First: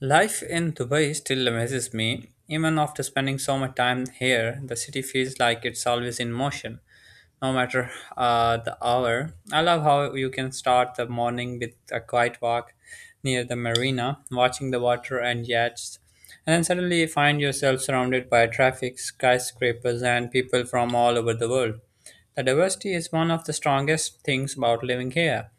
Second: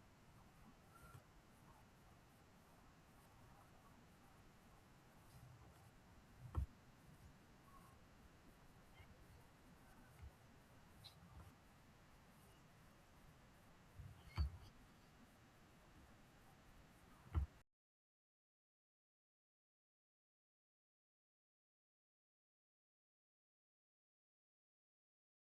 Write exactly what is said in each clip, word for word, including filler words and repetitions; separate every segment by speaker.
Speaker 1: Life in Dubai still amazes me. Even after spending so much time here, the city feels like it's always in motion, no matter uh, the hour. I love how you can start the morning with a quiet walk near the marina, watching the water and yachts, and then suddenly you find yourself surrounded by traffic, skyscrapers, and people from all over the world. The diversity is one of the strongest things about living here.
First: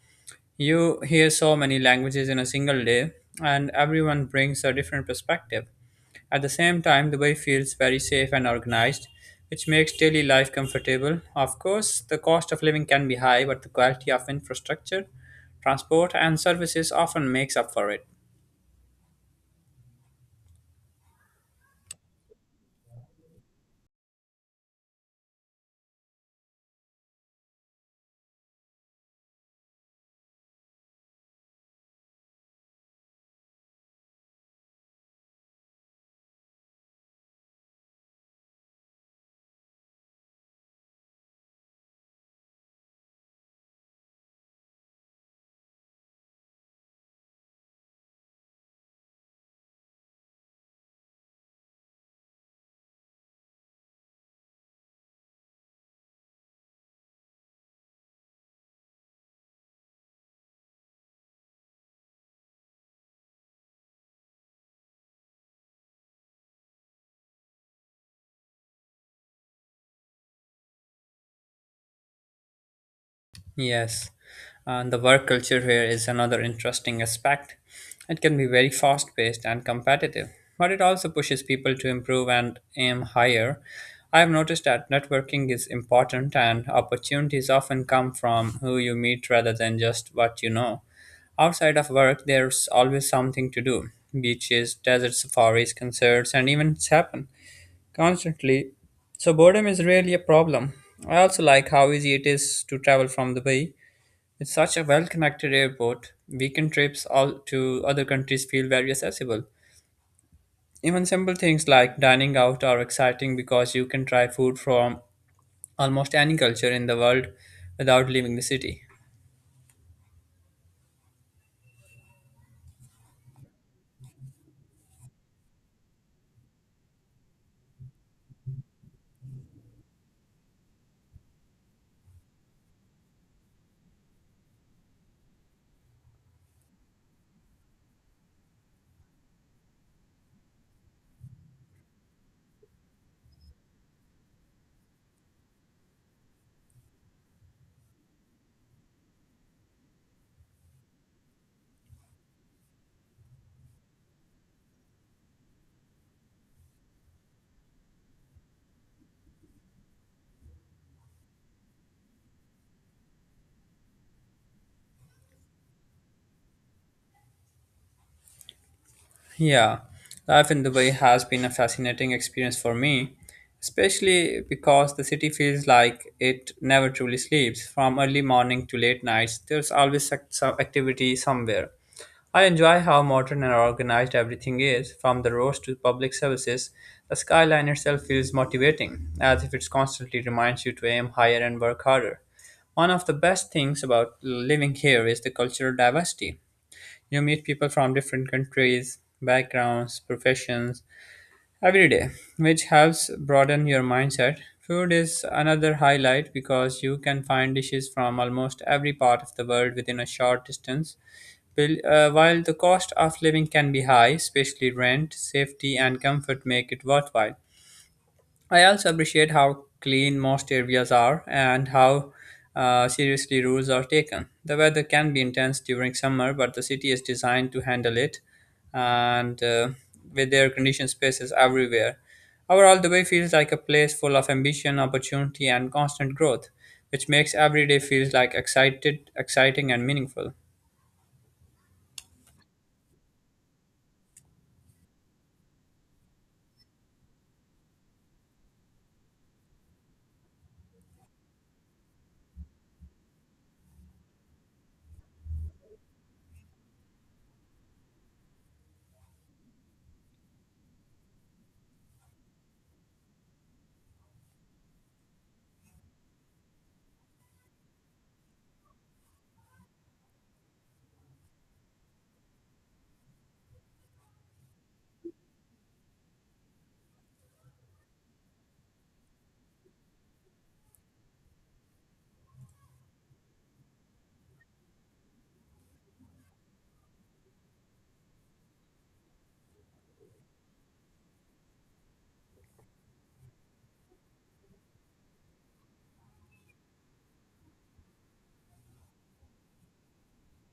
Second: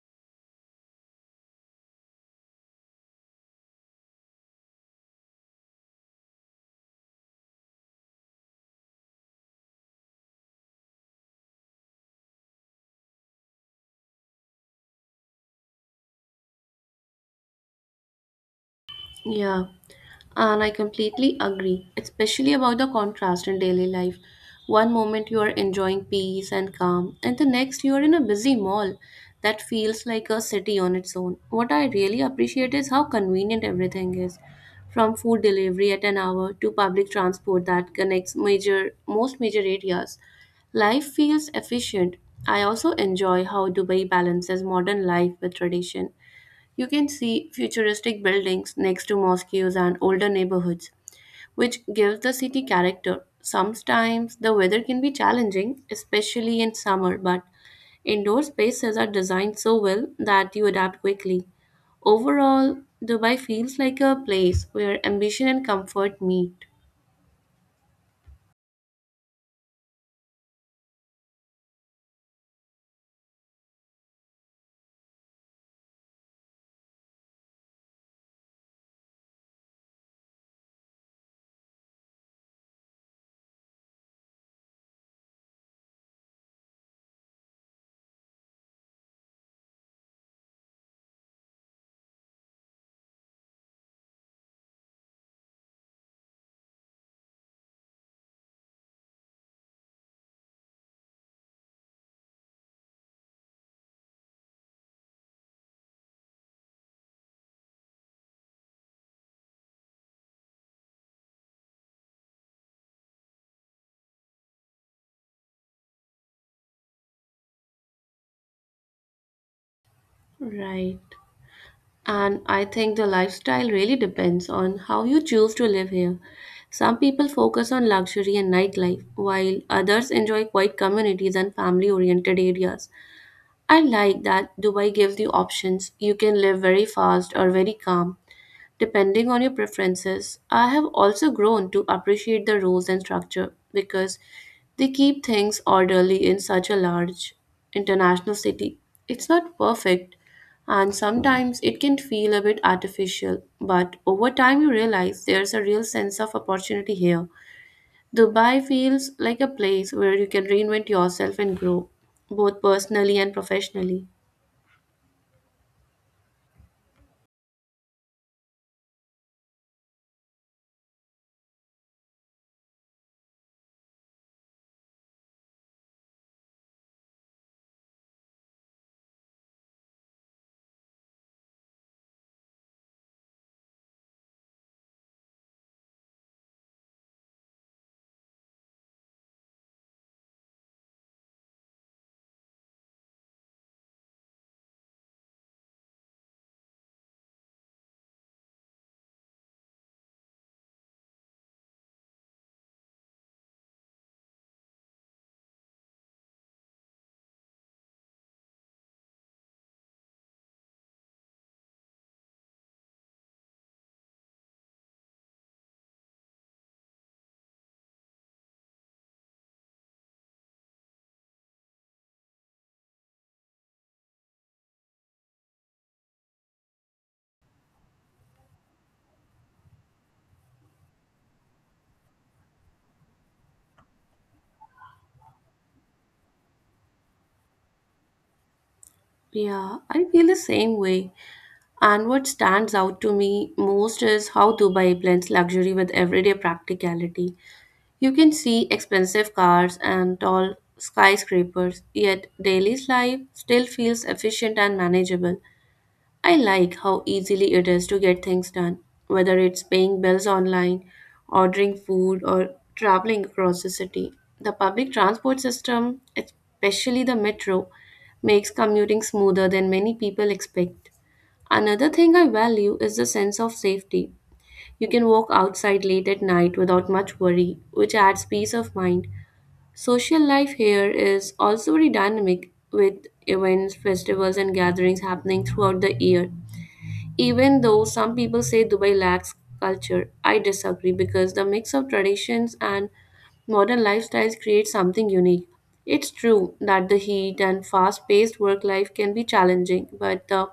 Speaker 1: You hear so many languages in a single day, and everyone brings a different perspective. At the same time, Dubai feels very safe and organized, which makes daily life comfortable. Of course, the cost of living can be high, but the quality of infrastructure, transport, and services often makes up for it.
Speaker 2: Yeah, and I completely agree, especially about the contrast in daily life. One moment you are enjoying peace and calm, and the next you are in a busy mall that feels like a city on its own. What I really appreciate is how convenient everything is, from food delivery at an hour to public transport that connects major most major areas. Life feels efficient. I also enjoy how Dubai balances modern life with tradition. You can see futuristic buildings next to mosques and older neighborhoods, which gives the city character. Sometimes the weather can be challenging, especially in summer, but indoor spaces are designed so well that you adapt quickly. Overall, Dubai feels like a place where ambition and comfort meet.
Speaker 1: Yes, and the work culture here is another interesting aspect. It can be very fast paced and competitive, but it also pushes people to improve and aim higher. I have noticed that networking is important and opportunities often come from who you meet rather than just what you know. Outside of work, there's always something to do: beaches, desert safaris, concerts, and events happen constantly. So, boredom is really a problem. I also like how easy it is to travel from the bay with such a well-connected airport, weekend trips all to other countries feel very accessible. Even simple things like dining out are exciting because you can try food from almost any culture in the world without leaving the city.
Speaker 2: Right. And I think the lifestyle really depends on how you choose to live here. Some people focus on luxury and nightlife, while others enjoy quiet communities and family oriented areas. I like that Dubai gives you options. You can live very fast or very calm, depending on your preferences. I have also grown to appreciate the rules and structure because they keep things orderly in such a large international city. It's not perfect, and sometimes it can feel a bit artificial, but over time you realize there's a real sense of opportunity here. Dubai feels like a place where you can reinvent yourself and grow, both personally and professionally.
Speaker 1: Yeah, life in Dubai has been a fascinating experience for me, especially because the city feels like it never truly sleeps. From early morning to late nights, there's always ac- some activity somewhere. I enjoy how modern and organized everything is, from the roads to public services. The skyline itself feels motivating, as if it constantly reminds you to aim higher and work harder. One of the best things about living here is the cultural diversity. You meet people from different countries, backgrounds, professions every day, which helps broaden your mindset. Food is another highlight because you can find dishes from almost every part of the world within a short distance. Bill- uh, While the cost of living can be high, especially rent, safety, and comfort make it worthwhile. I also appreciate how clean most areas are and how uh, seriously rules are taken. The weather can be intense during summer, but the city is designed to handle it, and uh, with air conditioned spaces everywhere. Overall, the Dubai feels like a place full of ambition, opportunity, and constant growth, which makes every day feels like excited, exciting,
Speaker 2: Yeah,
Speaker 1: and
Speaker 2: I feel
Speaker 1: meaningful.
Speaker 2: the same way. And what stands out to me most is how Dubai blends luxury with everyday practicality. You can see expensive cars and tall skyscrapers, yet daily life still feels efficient and manageable. I like how easily it is to get things done, whether it's paying bills online, ordering food, or traveling across the city. The public transport system, especially the metro, makes commuting smoother than many people expect. Another thing I value is the sense of safety. You can walk outside late at night without much worry, which adds peace of mind. Social life here is also very dynamic, with events, festivals, and gatherings happening throughout the year. Even though some people say Dubai lacks culture, I disagree because the mix of traditions and modern lifestyles creates something unique. It's true that the heat and fast paced work life can be challenging, but the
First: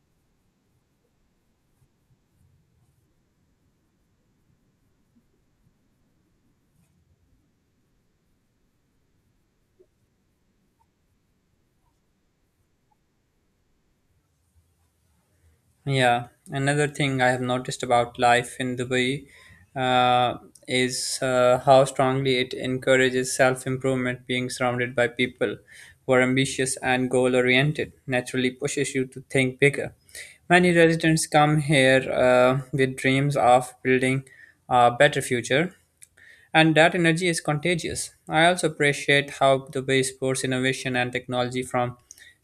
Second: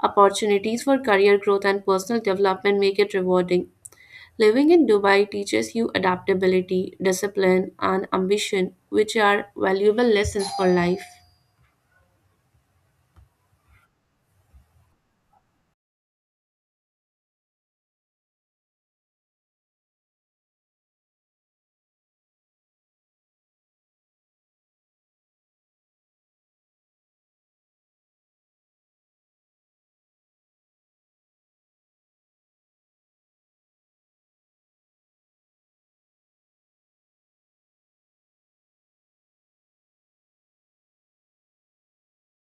Speaker 2: opportunities for career growth and personal development make it rewarding. Living in Dubai teaches you adaptability, discipline, and ambition, which are valuable lessons for life.
Speaker 1: Yeah, another thing I have noticed about life in Dubai uh, is uh, how strongly it encourages self improvement, being surrounded by people who are ambitious and goal oriented naturally pushes you to think bigger. Many residents come here uh, with dreams of building a better future, and that energy is contagious. I also appreciate how Dubai supports innovation and technology, from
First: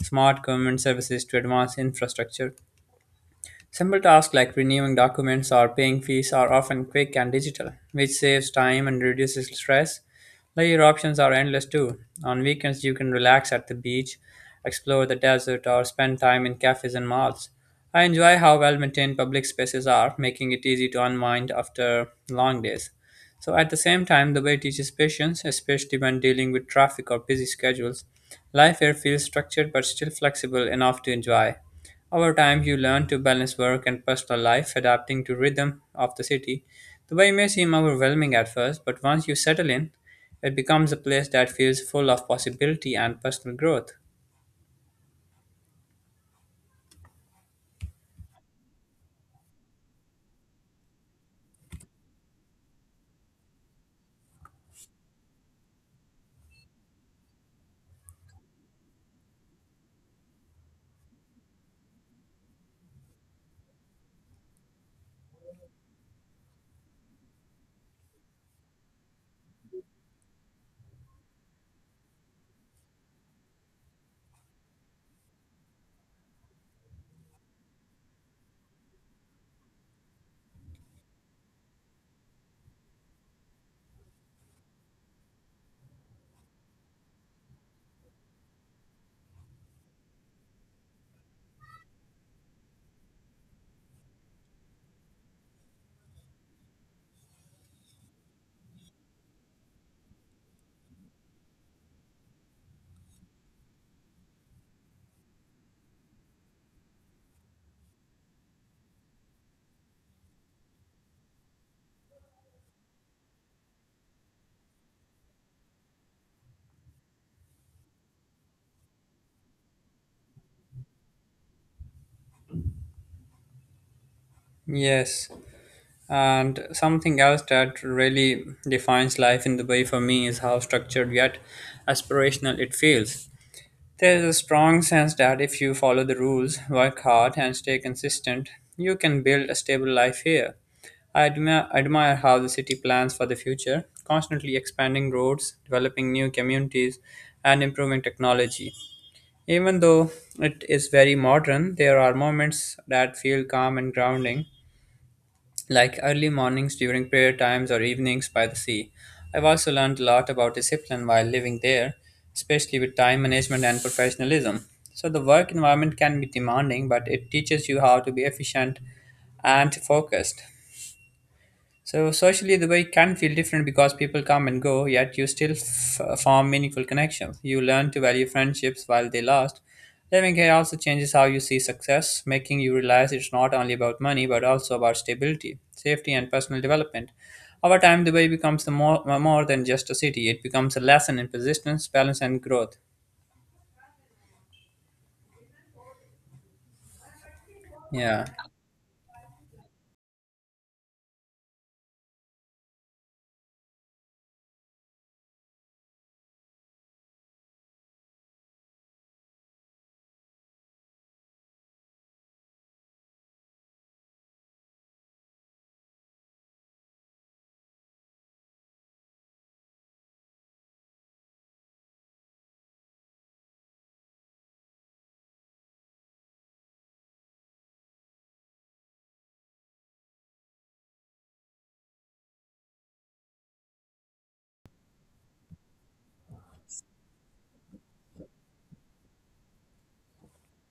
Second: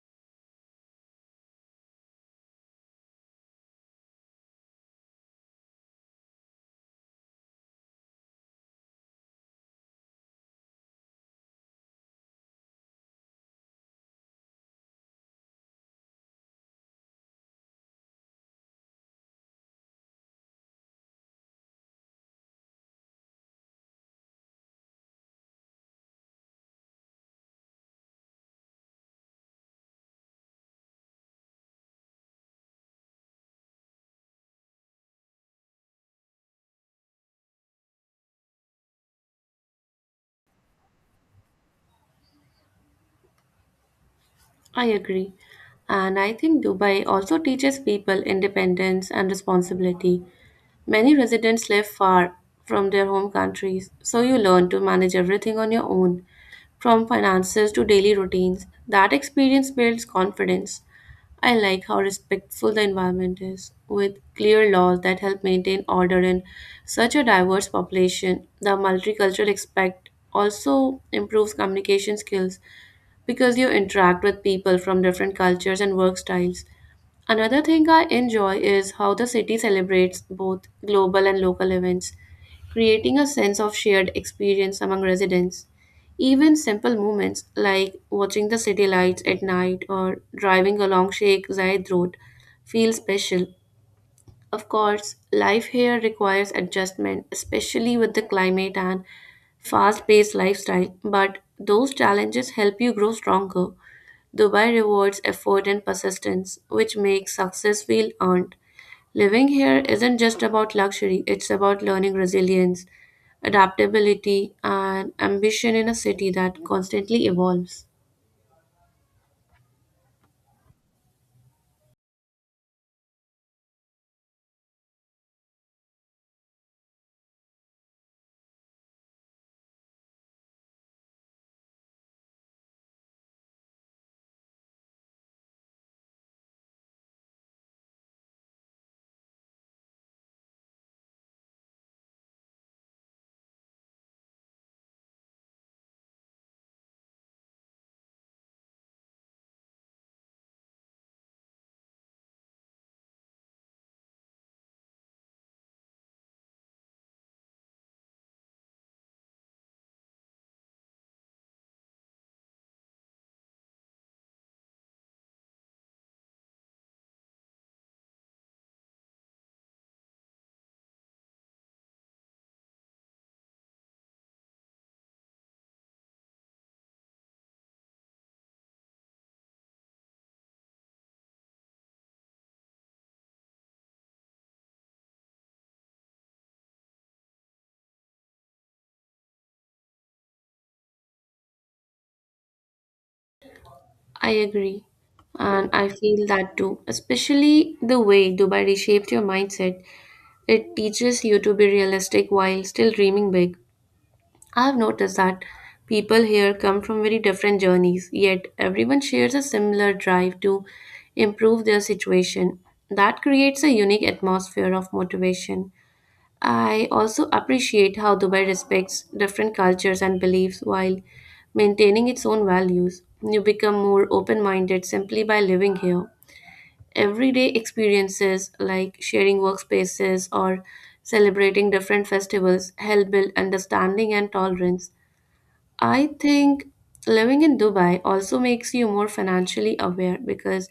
Speaker 1: smart government services to advanced infrastructure. Simple tasks like renewing documents or paying fees are often quick and digital, which saves time and reduces stress. Layer options are endless too. On weekends, you can relax at the beach, explore the desert, or spend time in cafes and malls. I enjoy how well maintained public spaces are, making it easy to unwind after long days. So, at the same time, the way teaches patience, especially when dealing with traffic or busy schedules. Life here feels structured but still flexible enough to enjoy. Over time, you learn to balance work and personal life, adapting to rhythm of the city. Dubai may seem overwhelming at first, but once you settle in, it becomes a place that feels full of possibility and personal growth.
Speaker 2: I agree. And I think Dubai also teaches people independence and responsibility. Many residents live far from their home countries, so you learn to manage everything on your own, from finances to daily routines. That experience builds confidence. I like how respectful the environment is, with clear laws that help maintain order in such a diverse population. The multicultural aspect also improves communication skills because you interact with people from different cultures and work styles. Another thing I enjoy is how the city celebrates both global and local events, creating a sense of shared experience among residents. Even simple moments like watching the city lights at night or driving along Sheikh Zayed Road feel special. Of course, life here requires adjustment, especially with the climate and fast paced lifestyle, but those challenges help you grow stronger. Dubai rewards effort and persistence, which makes success feel earned. Living here isn't just about luxury, it's about learning resilience, adaptability, and ambition in a city that constantly evolves.
Speaker 1: Yes, and something else that really defines life in Dubai for me is how structured yet aspirational it feels. There is a strong sense that if you follow the rules, work hard, and stay consistent, you can build a stable life here. I admire, admire how the city plans for the future, constantly expanding roads, developing new communities, and improving technology. Even though it is very modern, there are moments that feel calm and grounding, like early mornings during prayer times or evenings by the sea. I've also learned a lot about discipline while living there, especially with time management and professionalism. So, the work environment can be demanding, but it teaches you how to be efficient and focused. So socially, the way can feel different because people come and go, yet you still f- form meaningful connections. You learn to value friendships while they last. Living here also changes how you see success, making you realize it's not only about money but also about stability, safety, and personal development. Over time, the way becomes the more, more than just a city. It becomes a lesson in persistence, balance, and growth.
Speaker 2: I agree. And I feel that too, especially the
Speaker 1: Yeah,
Speaker 2: way Dubai reshaped your mindset. It teaches you to be realistic while still dreaming big. I've noticed that people here come from very different journeys, yet everyone shares a similar drive to improve their situation. That creates a unique atmosphere of motivation. I also appreciate how Dubai respects different cultures and beliefs while maintaining its own values. You become more open minded simply by living here. Everyday experiences like sharing workspaces or celebrating different festivals help build understanding and tolerance. I think living in Dubai also makes you more financially aware because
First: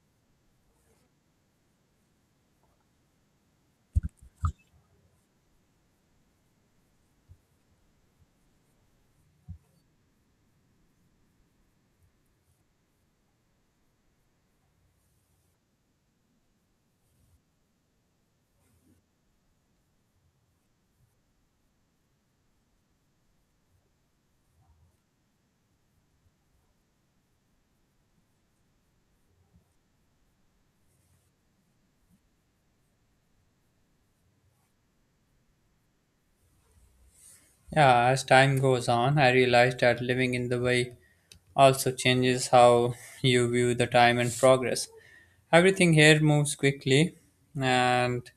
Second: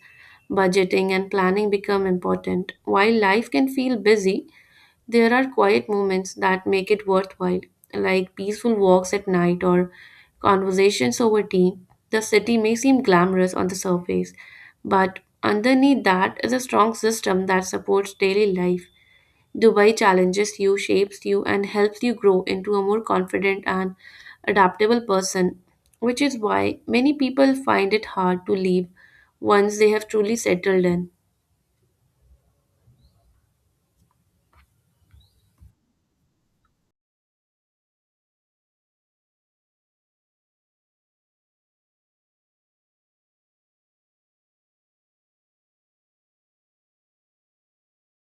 Speaker 2: budgeting and planning become important. While life can feel busy, there are quiet moments that make it worthwhile, like peaceful walks at night or conversations over tea. The city may seem glamorous on the surface, but underneath that is a strong system that supports daily life. Dubai challenges you, shapes you, and helps you grow into a more confident and adaptable person, which is why many people find it hard to leave once they have truly settled in.
Speaker 1: yeah. As time goes on, I realized that living in the way also changes how you view the time and progress. Everything here moves quickly, and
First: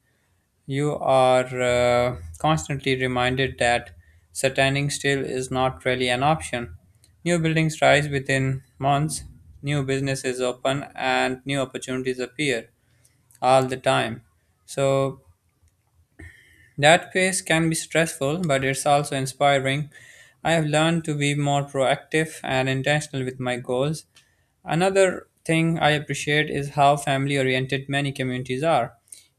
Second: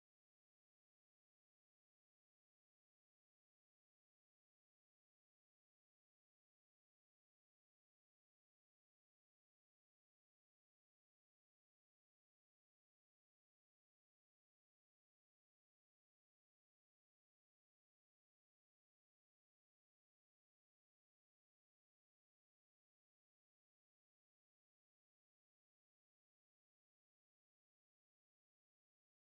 Speaker 1: you are uh, constantly reminded that standing still is not really an option. New buildings rise within months, new businesses open, and new opportunities appear all the time. So that phase can be stressful, but it's also inspiring. I have learned to be more proactive and intentional with my goals. Another thing I appreciate is how family oriented many communities are.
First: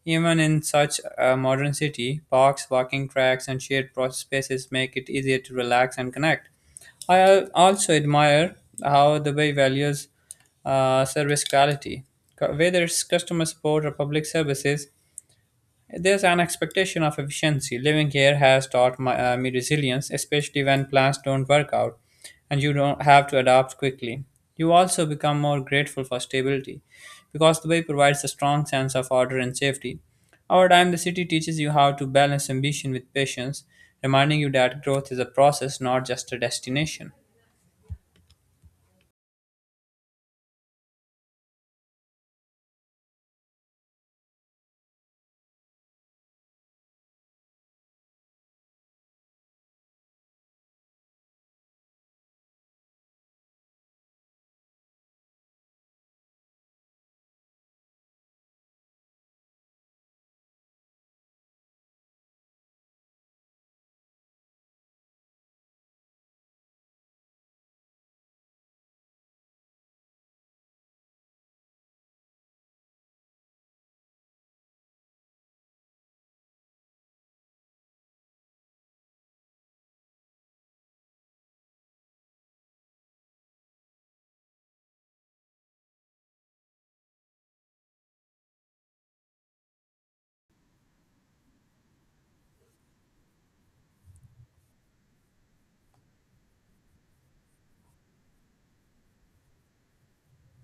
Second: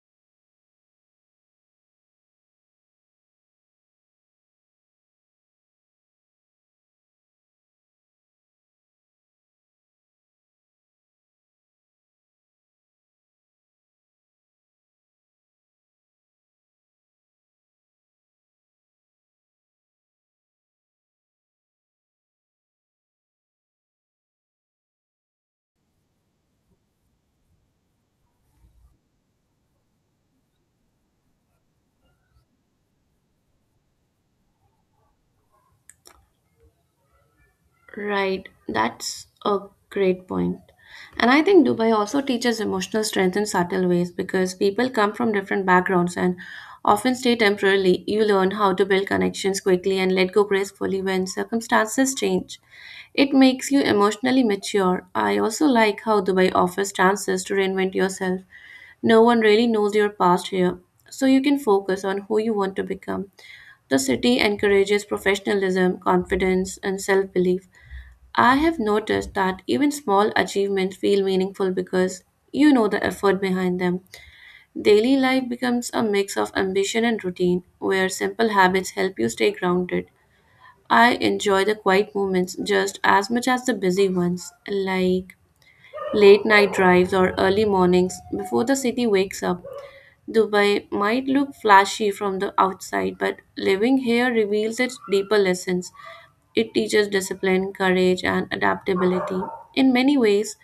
Speaker 1: Even in such a modern city, parks, walking tracks, and shared pro- spaces make it easier to relax and connect. I al- also admire how the Bay values uh, service quality. Co- Whether it's customer support or public services, there's an expectation of efficiency. Living here has taught my, uh, me resilience, especially when plans don't work out and you don't have to adapt quickly. You also become more grateful for stability because Dubai provides a strong sense of order and safety. Over time, the city teaches you how to balance ambition with patience, reminding you that growth is a process, not just a destination.
Speaker 2: Right, that's a great point. And I think Dubai also teaches emotional strength in subtle ways because people come from different backgrounds and often stay temporarily. You learn how to build connections quickly and let go gracefully when circumstances change. It makes you emotionally mature. I also like how Dubai offers chances to reinvent yourself. No one really knows your past here, so you can focus on who you want to become. The city encourages professionalism, confidence, and self belief. I have noticed that even small achievements feel meaningful because you know the effort behind them. Daily life becomes a mix of ambition and routine, where simple habits help you stay grounded. I enjoy the quiet moments just as much as the busy ones, like late night drives or early mornings before the city wakes up. Dubai might look flashy from the outside, but living here reveals its deeper lessons. It teaches discipline, courage, and adaptability. In many ways,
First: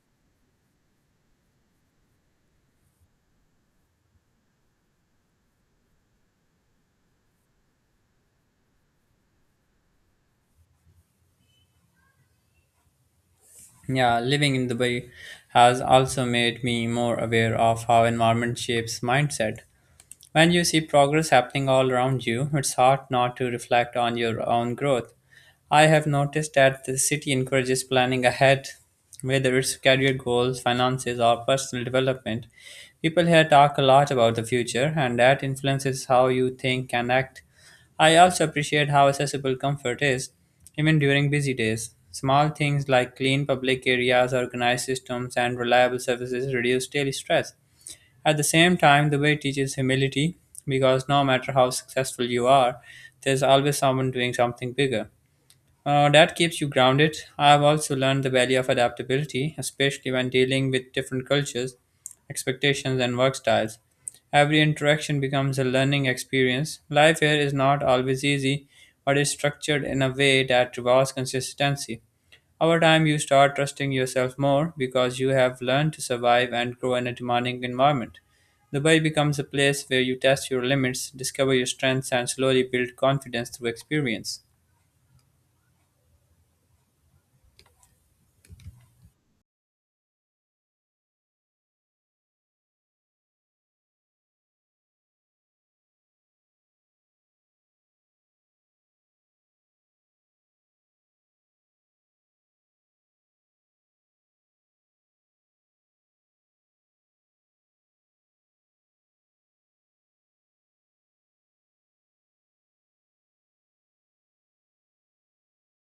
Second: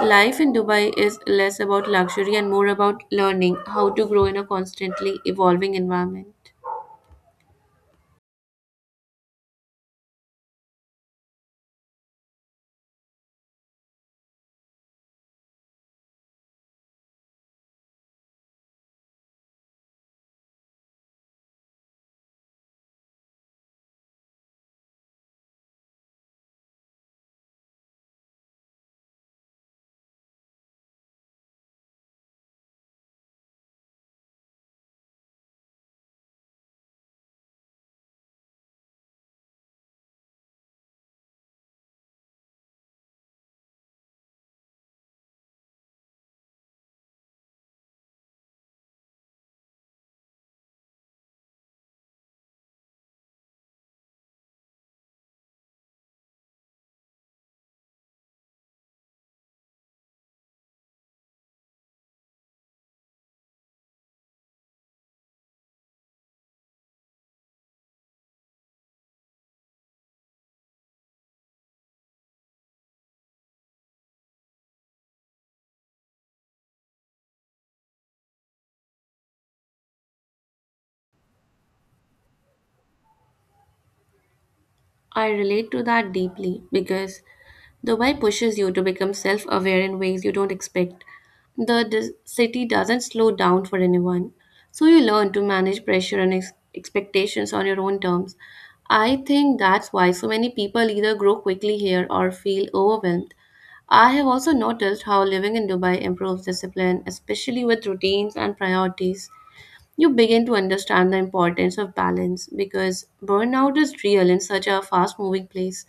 Speaker 2: life in Dubai is less about luxury and more about learning how to grow in a constantly evolving environment.
Speaker 1: Yeah, living in Dubai has also made me more aware of how environment shapes mindset. When you see progress happening all around you, it's hard not to reflect on your own growth. I have noticed that the city encourages planning ahead, whether it's career goals, finances, or personal development. People here talk a lot about the future, and that influences how you think and act. I also appreciate how accessible comfort is, even during busy days. Small things like clean public areas, organized systems, and reliable services reduce daily stress. At the same time, the way teaches humility because no matter how successful you are, there's always someone doing something bigger. Uh, that keeps you grounded. I've also learned the value of adaptability, especially when dealing with different cultures, expectations, and work styles. Every interaction becomes a learning experience. Life here is not always easy, but is structured in a way that rewards consistency. Over time, you start trusting yourself more because you have learned to survive and grow in a demanding environment. Dubai becomes a place where you test your limits, discover your strengths, and slowly build confidence through experience.
Speaker 2: I relate to that deeply because the why pushes you to become self aware in ways you don't expect. The dis- city doesn't slow down for anyone, so you learn to manage pressure and ex- expectations on your own terms. I think that's why so many people either grow quickly here or feel overwhelmed. I have also noticed how living in Dubai improves discipline, especially with routines and priorities. You begin to understand the importance of balance because burnout is real in such a fast moving place.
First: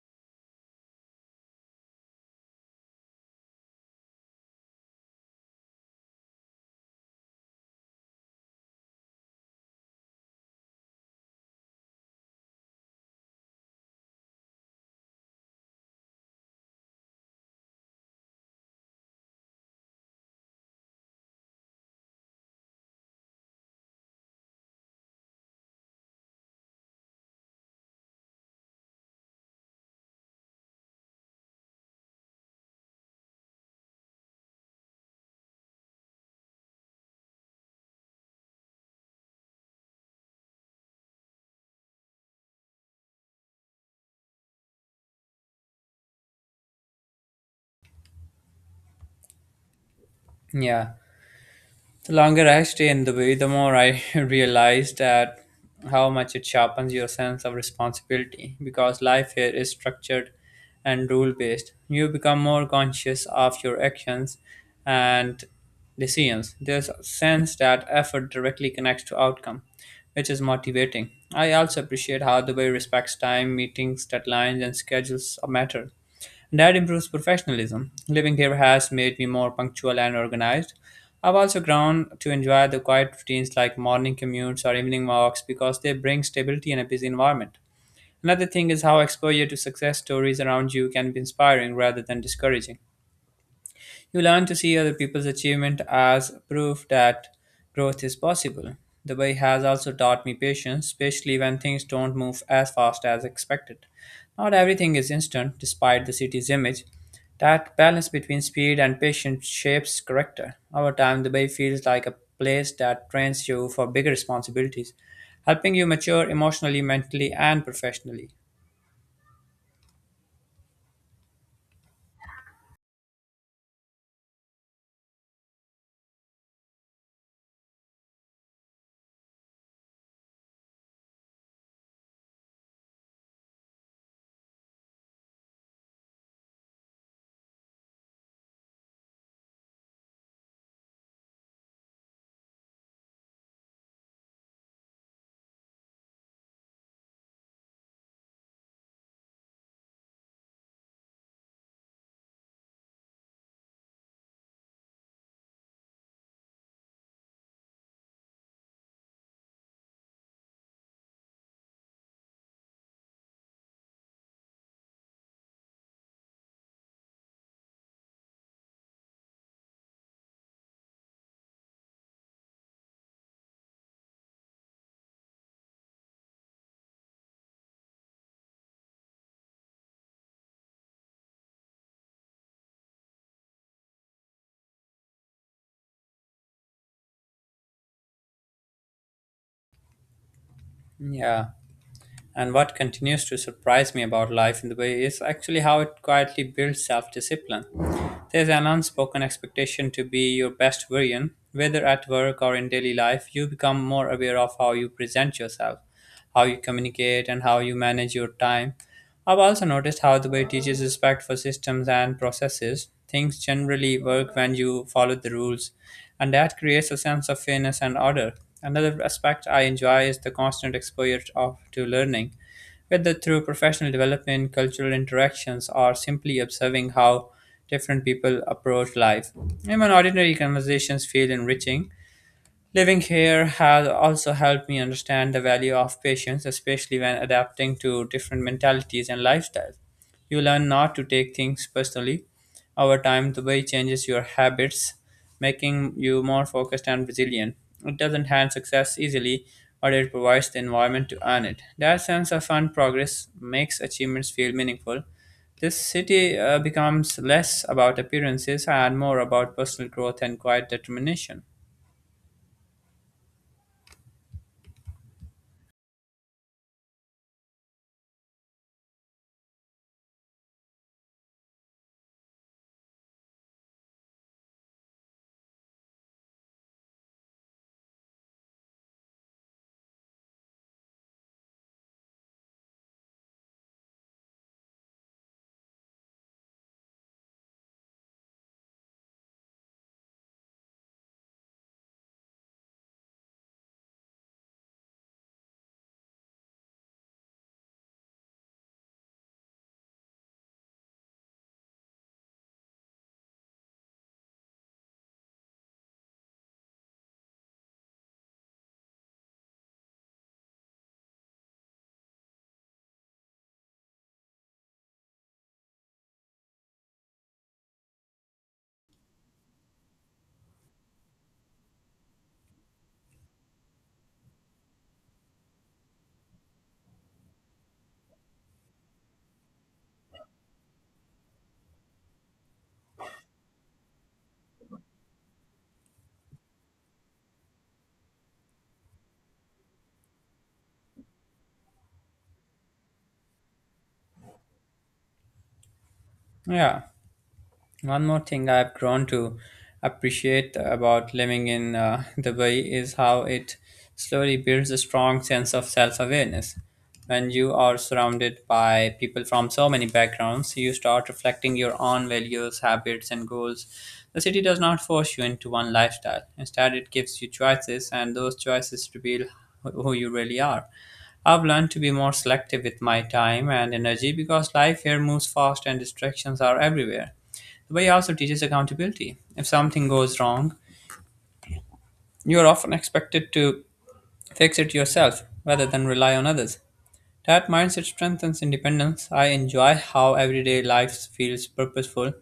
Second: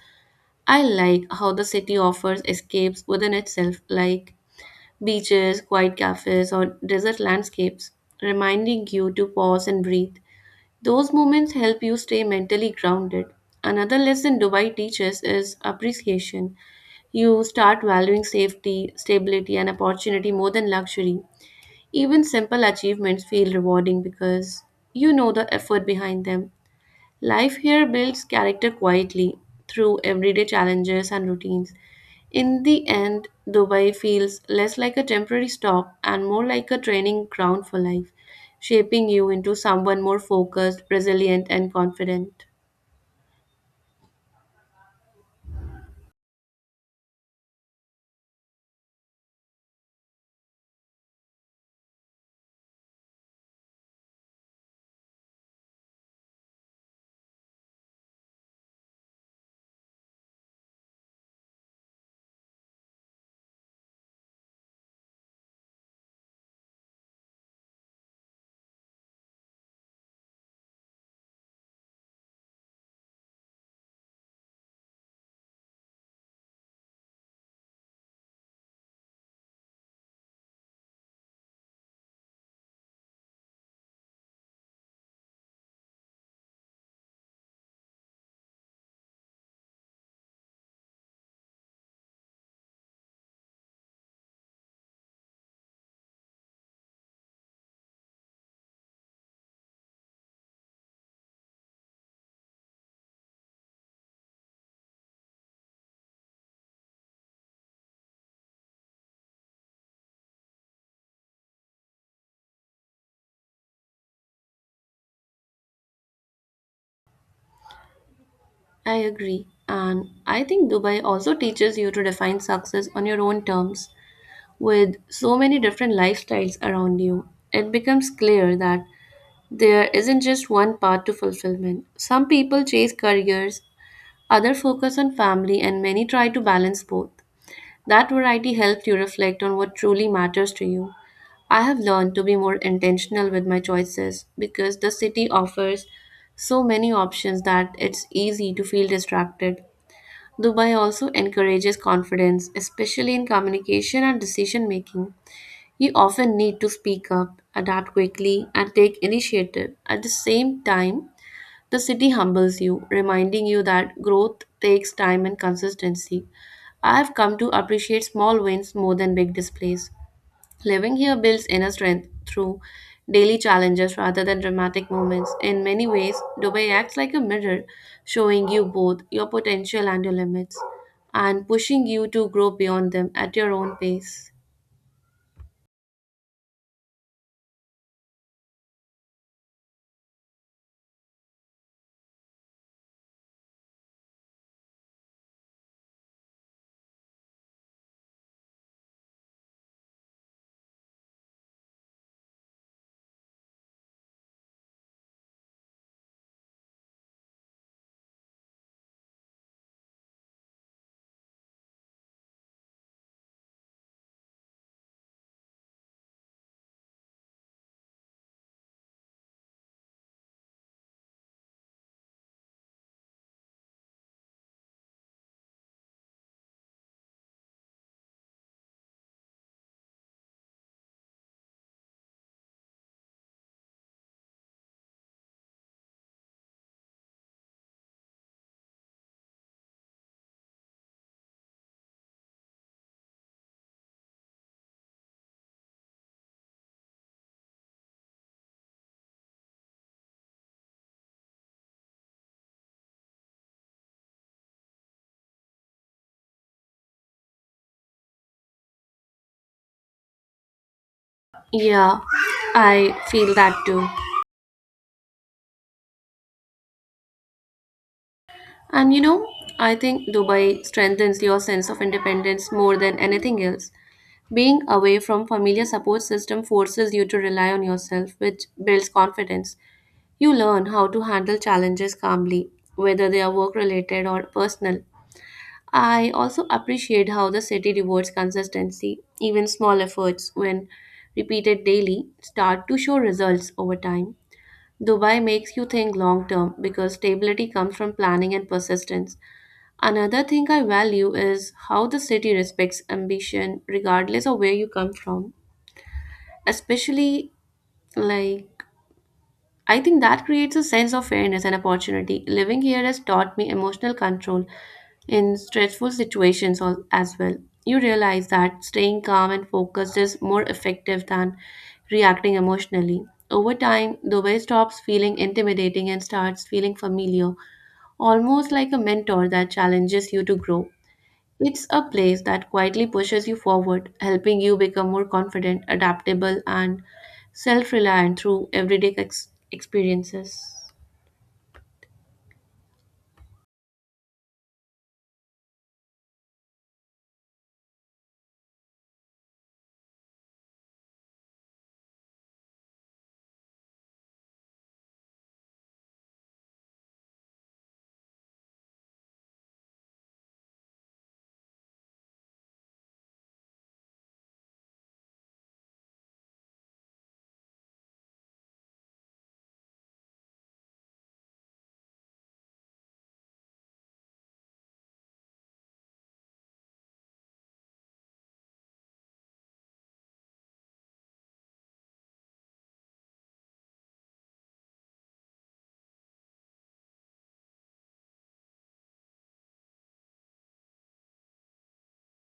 Speaker 2: I like how the city offers escapes within itself, like beaches, quiet cafes, or desert landscapes, reminding you to pause and breathe. Those moments help you stay mentally grounded. Another lesson Dubai teaches is appreciation. You start valuing safety, stability, and opportunity more than luxury. Even simple achievements feel rewarding because you know the effort behind them. Life here builds character quietly through everyday challenges and routines. In the end, Dubai feels less like a temporary stop and more like a training ground for life, shaping you into someone more focused, resilient, and confident.
Speaker 1: Yeah, the longer I stay in Dubai, the more I realize that how much it sharpens your sense of responsibility because life here is structured and rule based. You become more conscious of your actions and decisions. There's a sense that effort directly connects to outcome, which is motivating. I also appreciate how Dubai respects time, meetings, deadlines, and schedules matter that improves professionalism. Living here has made me more punctual and organized. I've also grown to enjoy the quiet routines like morning commutes or evening walks because they bring stability in a busy environment. Another thing is how exposure to success stories around you can be inspiring rather than discouraging. You learn to see other people's achievement as proof that growth is possible. Dubai has also taught me patience, especially when things don't move as fast as expected. Not everything is instant, despite the city's image. That balance between speed and patience shapes character. Over time, Dubai feels like a place that trains you for bigger responsibilities, helping you mature emotionally, mentally, and professionally.
Speaker 2: I agree. And I think Dubai also teaches you to define success on your own terms. With so many different lifestyles around you, it becomes clear that there isn't just one path to fulfillment. Some people chase careers, others focus on family, and many try to balance both. That variety helps you reflect on what truly matters to you. I have learned to be more intentional with my choices because the city offers so many options that it's easy to feel distracted. Dubai also encourages confidence, especially in communication and decision making. You often need to speak up, adapt quickly, and take initiative. At the same time, the city humbles you, reminding you that growth takes time and consistency. I've come to appreciate small wins more than big displays. Living here builds inner strength through daily challenges rather than dramatic moments. In many ways, Dubai acts like a mirror, showing you both your potential and your limits, and pushing you to grow beyond them at your own pace.
Speaker 1: Yeah. And what continues to surprise me about life in the way is actually how it quietly builds self discipline. There's an unspoken expectation to be your best version, whether at work or in daily life, you become more aware of how you present yourself, how you communicate, and how you manage your time. I've also noticed how the way teaches respect for systems and processes. Things generally work when you follow the rules, and that creates a sense of fairness and order. Another aspect I enjoy is the constant exposure of, to learning, whether through professional development, cultural interactions, or simply observing how different people approach life. Even ordinary conversations feel enriching. Living here has also helped me understand the value of patience, especially when adapting to different mentalities and lifestyles. You learn not to take things personally. Over time, the way changes your habits, making you more focused and resilient. It doesn't hand success easily, but it provides the environment to earn it. That sense of fun progress makes achievements feel meaningful. This city uh, becomes less about appearances and more about personal growth and quiet determination.
Speaker 2: Yeah, I feel that too. And you know, I think Dubai strengthens your sense of independence more than anything else. Being away from familiar support system forces you to rely on yourself, which builds confidence. You learn how to handle challenges calmly, whether they are work related or personal. I also appreciate how the city rewards consistency. Even small efforts, when repeated daily, start to show results over time. Dubai makes you think long term because stability comes from planning and persistence. Another thing I value is how the city respects ambition regardless of where you come from, especially like I think that creates a sense of fairness and opportunity. Living here has taught me emotional control in stressful situations al- as well. You realize that staying calm and focused is more effective than reacting emotionally. Over time, Dubai stops feeling intimidating and starts feeling familiar, almost like a mentor that challenges you to grow. It's a place that quietly pushes you forward, helping you become more confident, adaptable, and self reliant through everyday ex- experiences.
Speaker 1: Yeah. One more thing I've grown to appreciate about living in uh, Dubai is how it slowly builds a strong sense of self awareness. When you are surrounded by people from so many backgrounds, you start reflecting your own values, habits, and goals. The city does not force you into one lifestyle. Instead, it gives you choices, and those choices reveal who who you really are. I've learned to be more selective with my time and energy because life here moves fast and distractions are everywhere. The way also teaches accountability. If something goes wrong, you are often expected to fix it yourself rather than rely on others. That mindset strengthens independence. I enjoy how everyday life feels purposeful,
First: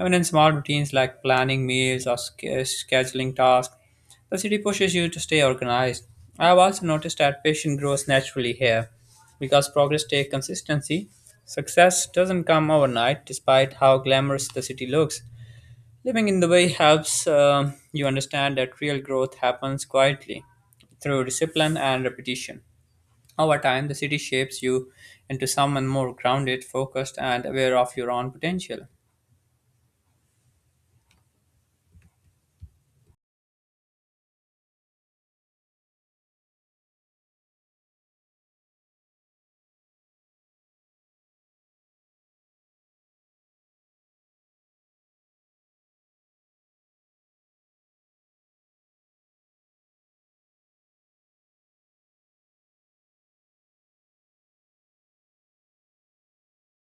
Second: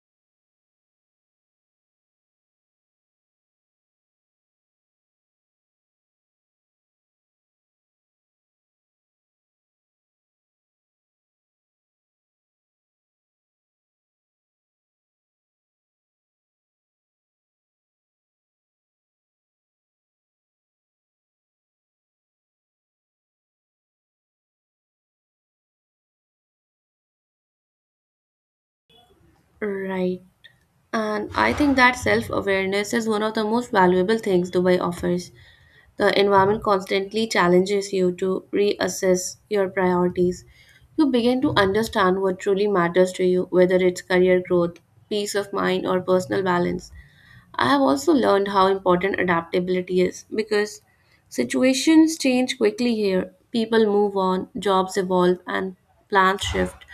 Speaker 1: even in small routines like planning meals or sch- scheduling tasks. The city pushes you to stay organized. I have also noticed that patience grows naturally here because progress takes consistency. Success doesn't come overnight, despite how glamorous the city looks. Living in the way helps um you understand that real growth happens quietly through discipline and repetition. Over time, the city shapes you into someone more grounded, focused, and aware of your own potential.
Speaker 2: Right. And I think that self awareness is one of the most valuable things Dubai offers. The environment constantly challenges you to reassess your priorities. You begin to understand what truly matters to you, whether it's career growth, peace of mind, or personal balance. I have also learned how important adaptability is because situations change quickly here. People move on, jobs evolve, and plans shift.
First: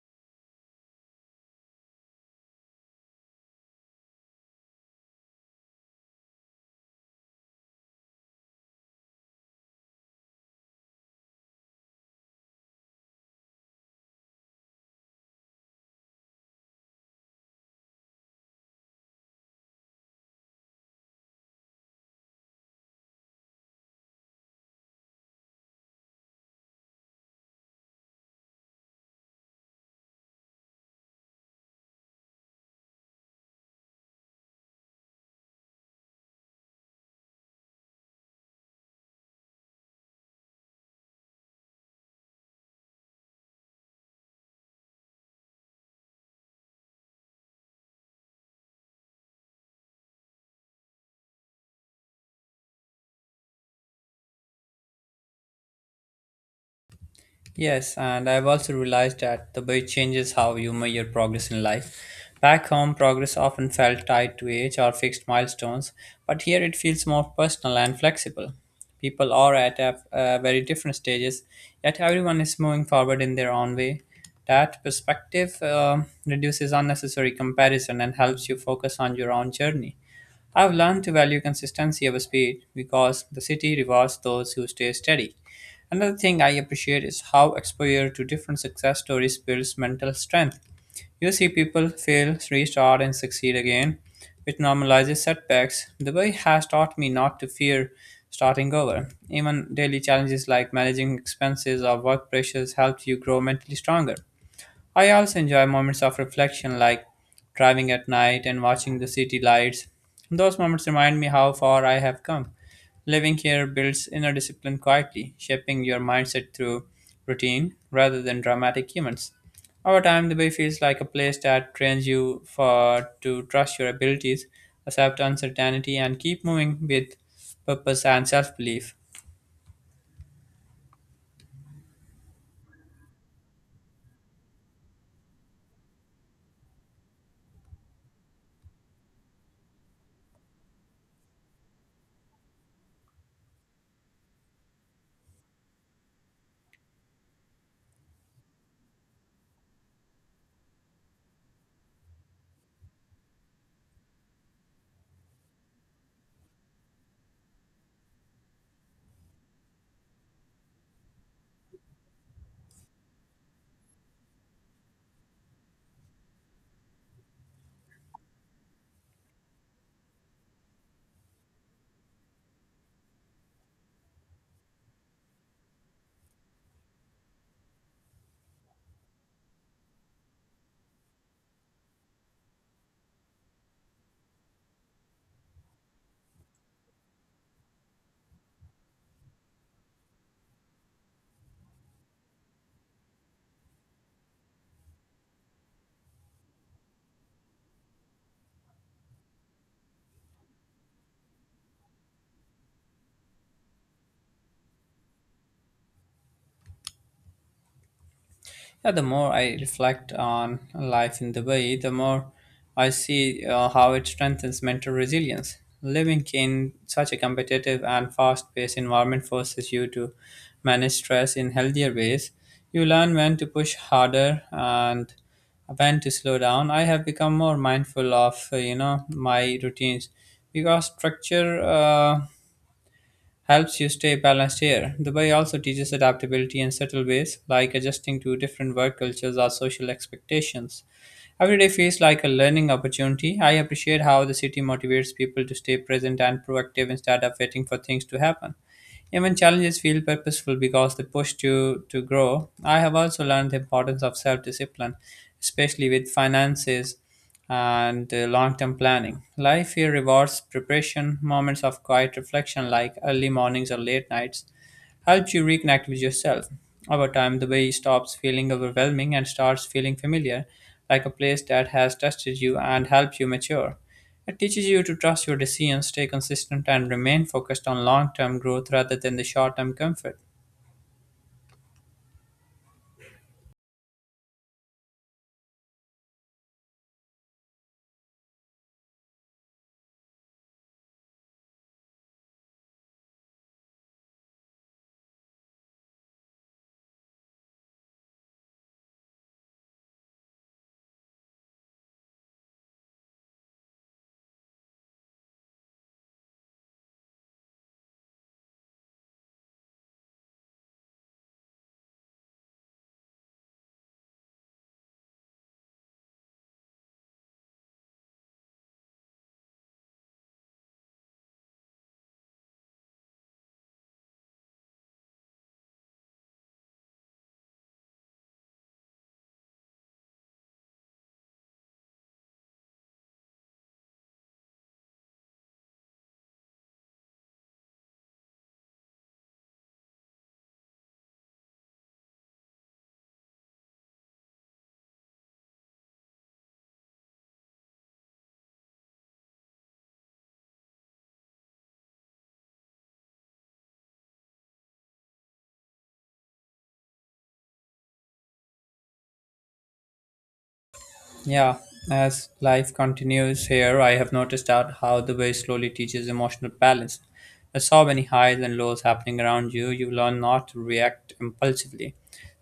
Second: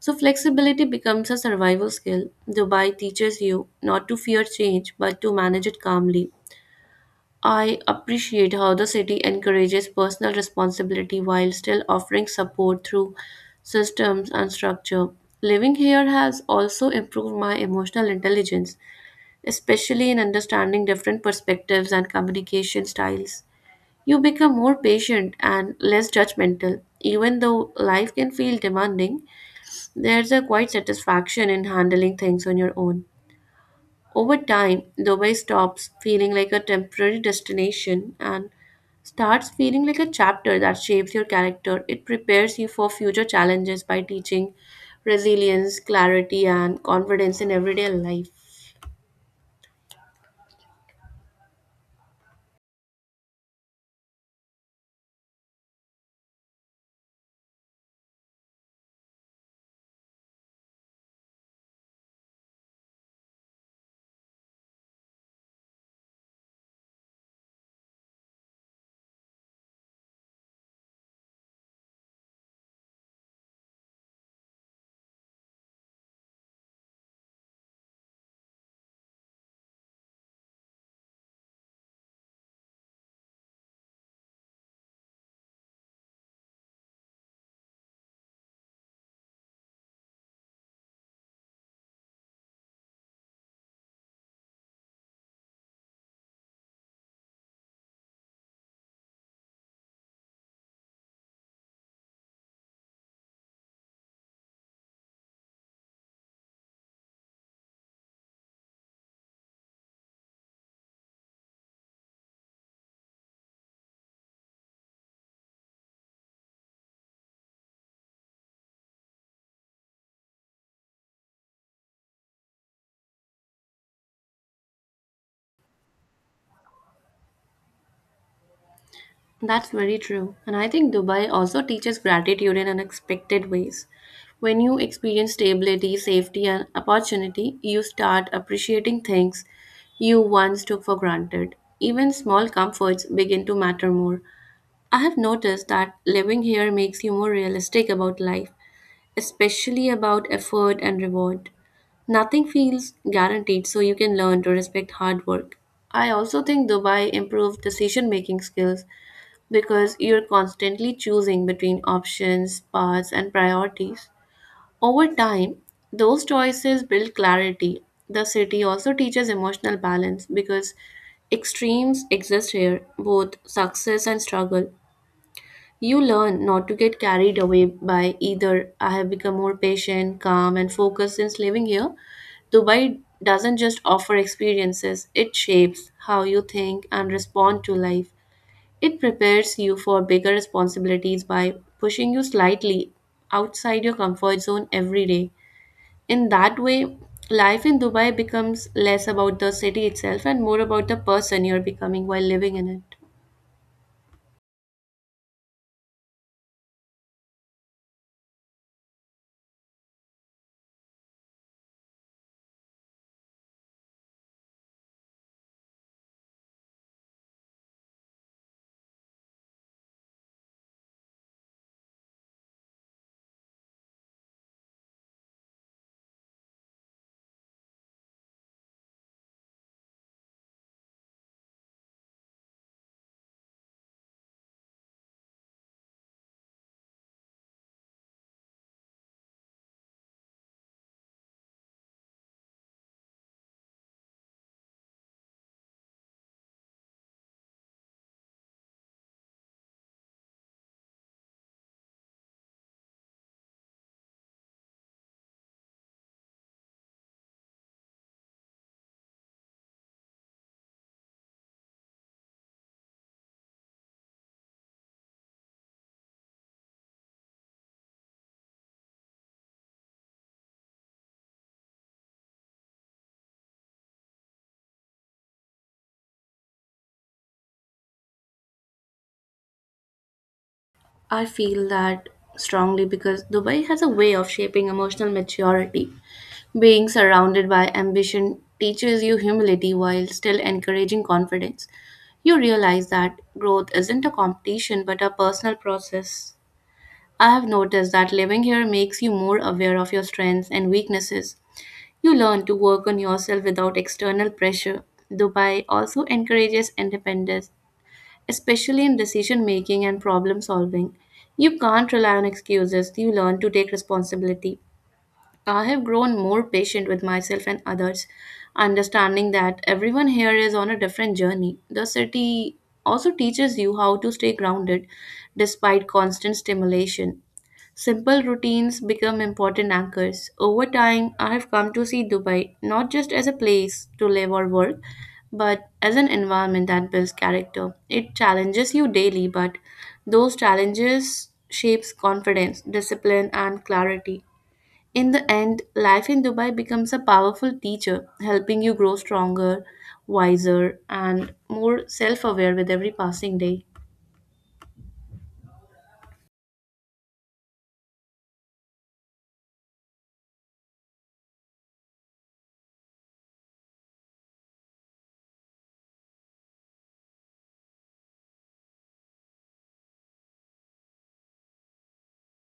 Speaker 2: So, flexibility becomes a survival skill. Dubai teaches you not to fear change but to manage it calmly. I appreciate how the city encourages personal responsibility while still offering support through systems and structure. Living here has also improved my emotional intelligence, especially in understanding different perspectives and communication styles. You become more patient and less judgmental. Even though life can feel demanding, there's a quiet satisfaction in handling things on your own. Over time, Dubai stops feeling like a temporary destination and starts feeling like a chapter that shapes your character. It prepares you for future challenges by teaching resilience, clarity, and confidence in everyday life.
Speaker 1: Yes, and I've also realized that the way changes how you measure progress in life. Back home, progress often felt tied to age or fixed milestones, but here it feels more personal and flexible. People are at a, uh, very different stages, yet everyone is moving forward in their own way. That perspective um reduces unnecessary comparison and helps you focus on your own journey. I've learned to value consistency over speed because the city rewards those who stay steady. Another thing I appreciate is how exposure to different success stories builds mental strength. You see people fail, restart, and succeed again, which normalizes setbacks. The way has taught me not to fear starting over. Even daily challenges like managing expenses or work pressures help you grow mentally stronger. I also enjoy moments of reflection, like driving at night and watching the city lights. Those moments remind me how far I have come. Living here builds inner discipline quietly, shaping your mindset through routine rather than dramatic events. Over time, the bay feels like a place that trains you for to trust your abilities, accept uncertainty, and keep moving with purpose and self-belief.
Speaker 2: That's very true. And I think Dubai also teaches gratitude in unexpected ways. When you experience stability, safety, and opportunity, you start appreciating things you once took for granted. Even small comforts begin to matter more. I have noticed that living here makes you more realistic about life, especially about effort and reward. Nothing feels guaranteed, so you can learn to respect hard work. I also think Dubai improved decision making skills because you're constantly choosing between options, paths, and priorities. Over time, those choices build clarity. The city also teaches emotional balance because extremes exist here, both success and struggle. You learn not to get carried away by either. I have become more patient, calm, and focused since living here. Dubai doesn't just offer experiences, it shapes how you think and respond to life. It prepares you for bigger responsibilities by pushing you slightly outside your comfort zone every day. In that way, life in Dubai becomes less about the city itself and more about the person you're becoming while living in it.
Speaker 1: Yeah, the more I reflect on life in Dubai, the more I see uh, how it strengthens mental resilience. Living in such a competitive and fast paced environment forces you to manage stress in healthier ways. You learn when to push harder and when to slow down. I have become more mindful of, uh, you know, my routines because structure uh, helps you stay balanced here. Dubai also teaches adaptability in subtle ways, like adjusting to different work cultures or social expectations. Every day feels like a learning opportunity. I appreciate how the city motivates people to stay present and proactive instead of waiting for things to happen. Even challenges feel purposeful because they push you to grow. I have also learned the importance of self discipline, especially with finances and long term planning. Life here rewards preparation, moments of quiet reflection like early mornings or late nights, helps you reconnect with yourself. Over time, the way stops feeling overwhelming and starts feeling familiar, like a place that has tested you and helped you mature. It teaches you to trust your decisions, stay consistent, and remain focused on long term growth rather than the short term comfort.
Speaker 2: I feel that strongly because Dubai has a way of shaping emotional maturity. Being surrounded by ambition teaches you humility while still encouraging confidence. You realize that growth isn't a competition but a personal process. I have noticed that living here makes you more aware of your strengths and weaknesses. You learn to work on yourself without external pressure. Dubai also encourages independence, especially in decision making and problem solving. You can't rely on excuses, you learn to take responsibility. I have grown more patient with myself and others, understanding that everyone here is on a different journey. The city also teaches you how to stay grounded despite constant stimulation. Simple routines become important anchors. Over time, I have come to see Dubai not just as a place to live or work, but as an environment that builds character. It challenges you daily, but those challenges shapes confidence, discipline, and clarity. In the end, life in Dubai becomes a powerful teacher, helping you grow stronger, wiser, and more self-aware with every passing day.
Speaker 1: Yeah, as life continues here, I have noticed out how the way slowly teaches emotional balance. With so many highs and lows happening around you, you learn not to react impulsively.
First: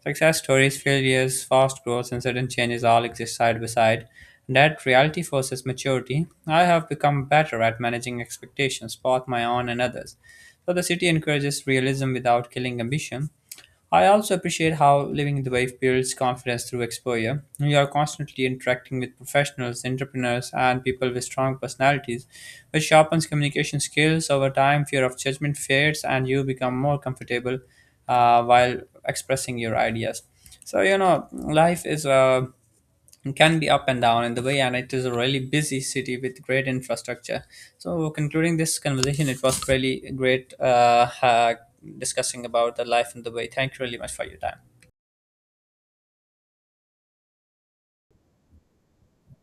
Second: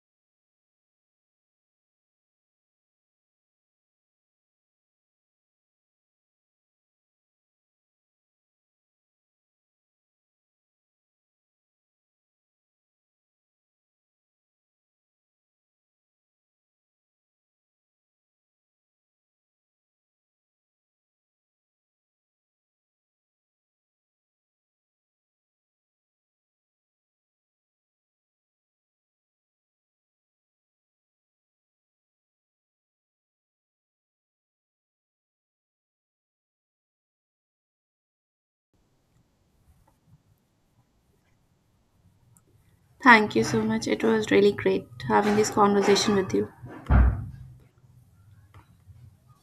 Speaker 1: Success stories, failures, fast growth, and sudden changes all exist side by side. That reality forces maturity. I have become better at managing expectations, both my own and others. So the city encourages realism without killing ambition. I also appreciate how living in the wave builds confidence through exposure. You are constantly interacting with professionals, entrepreneurs, and people with strong personalities, which sharpens communication skills over time. Fear of judgment fades, and you become more comfortable uh, while expressing your ideas. So you know, life is uh, it can be up and down in the way, and it is a really busy city with great infrastructure. So, concluding this conversation, it was really great uh, uh, discussing about the life in the
Speaker 2: Thank you
Speaker 1: way.
Speaker 2: so
Speaker 1: Thank you
Speaker 2: much.
Speaker 1: really
Speaker 2: It
Speaker 1: much for
Speaker 2: was
Speaker 1: your
Speaker 2: really
Speaker 1: time.
Speaker 2: great having this conversation with you.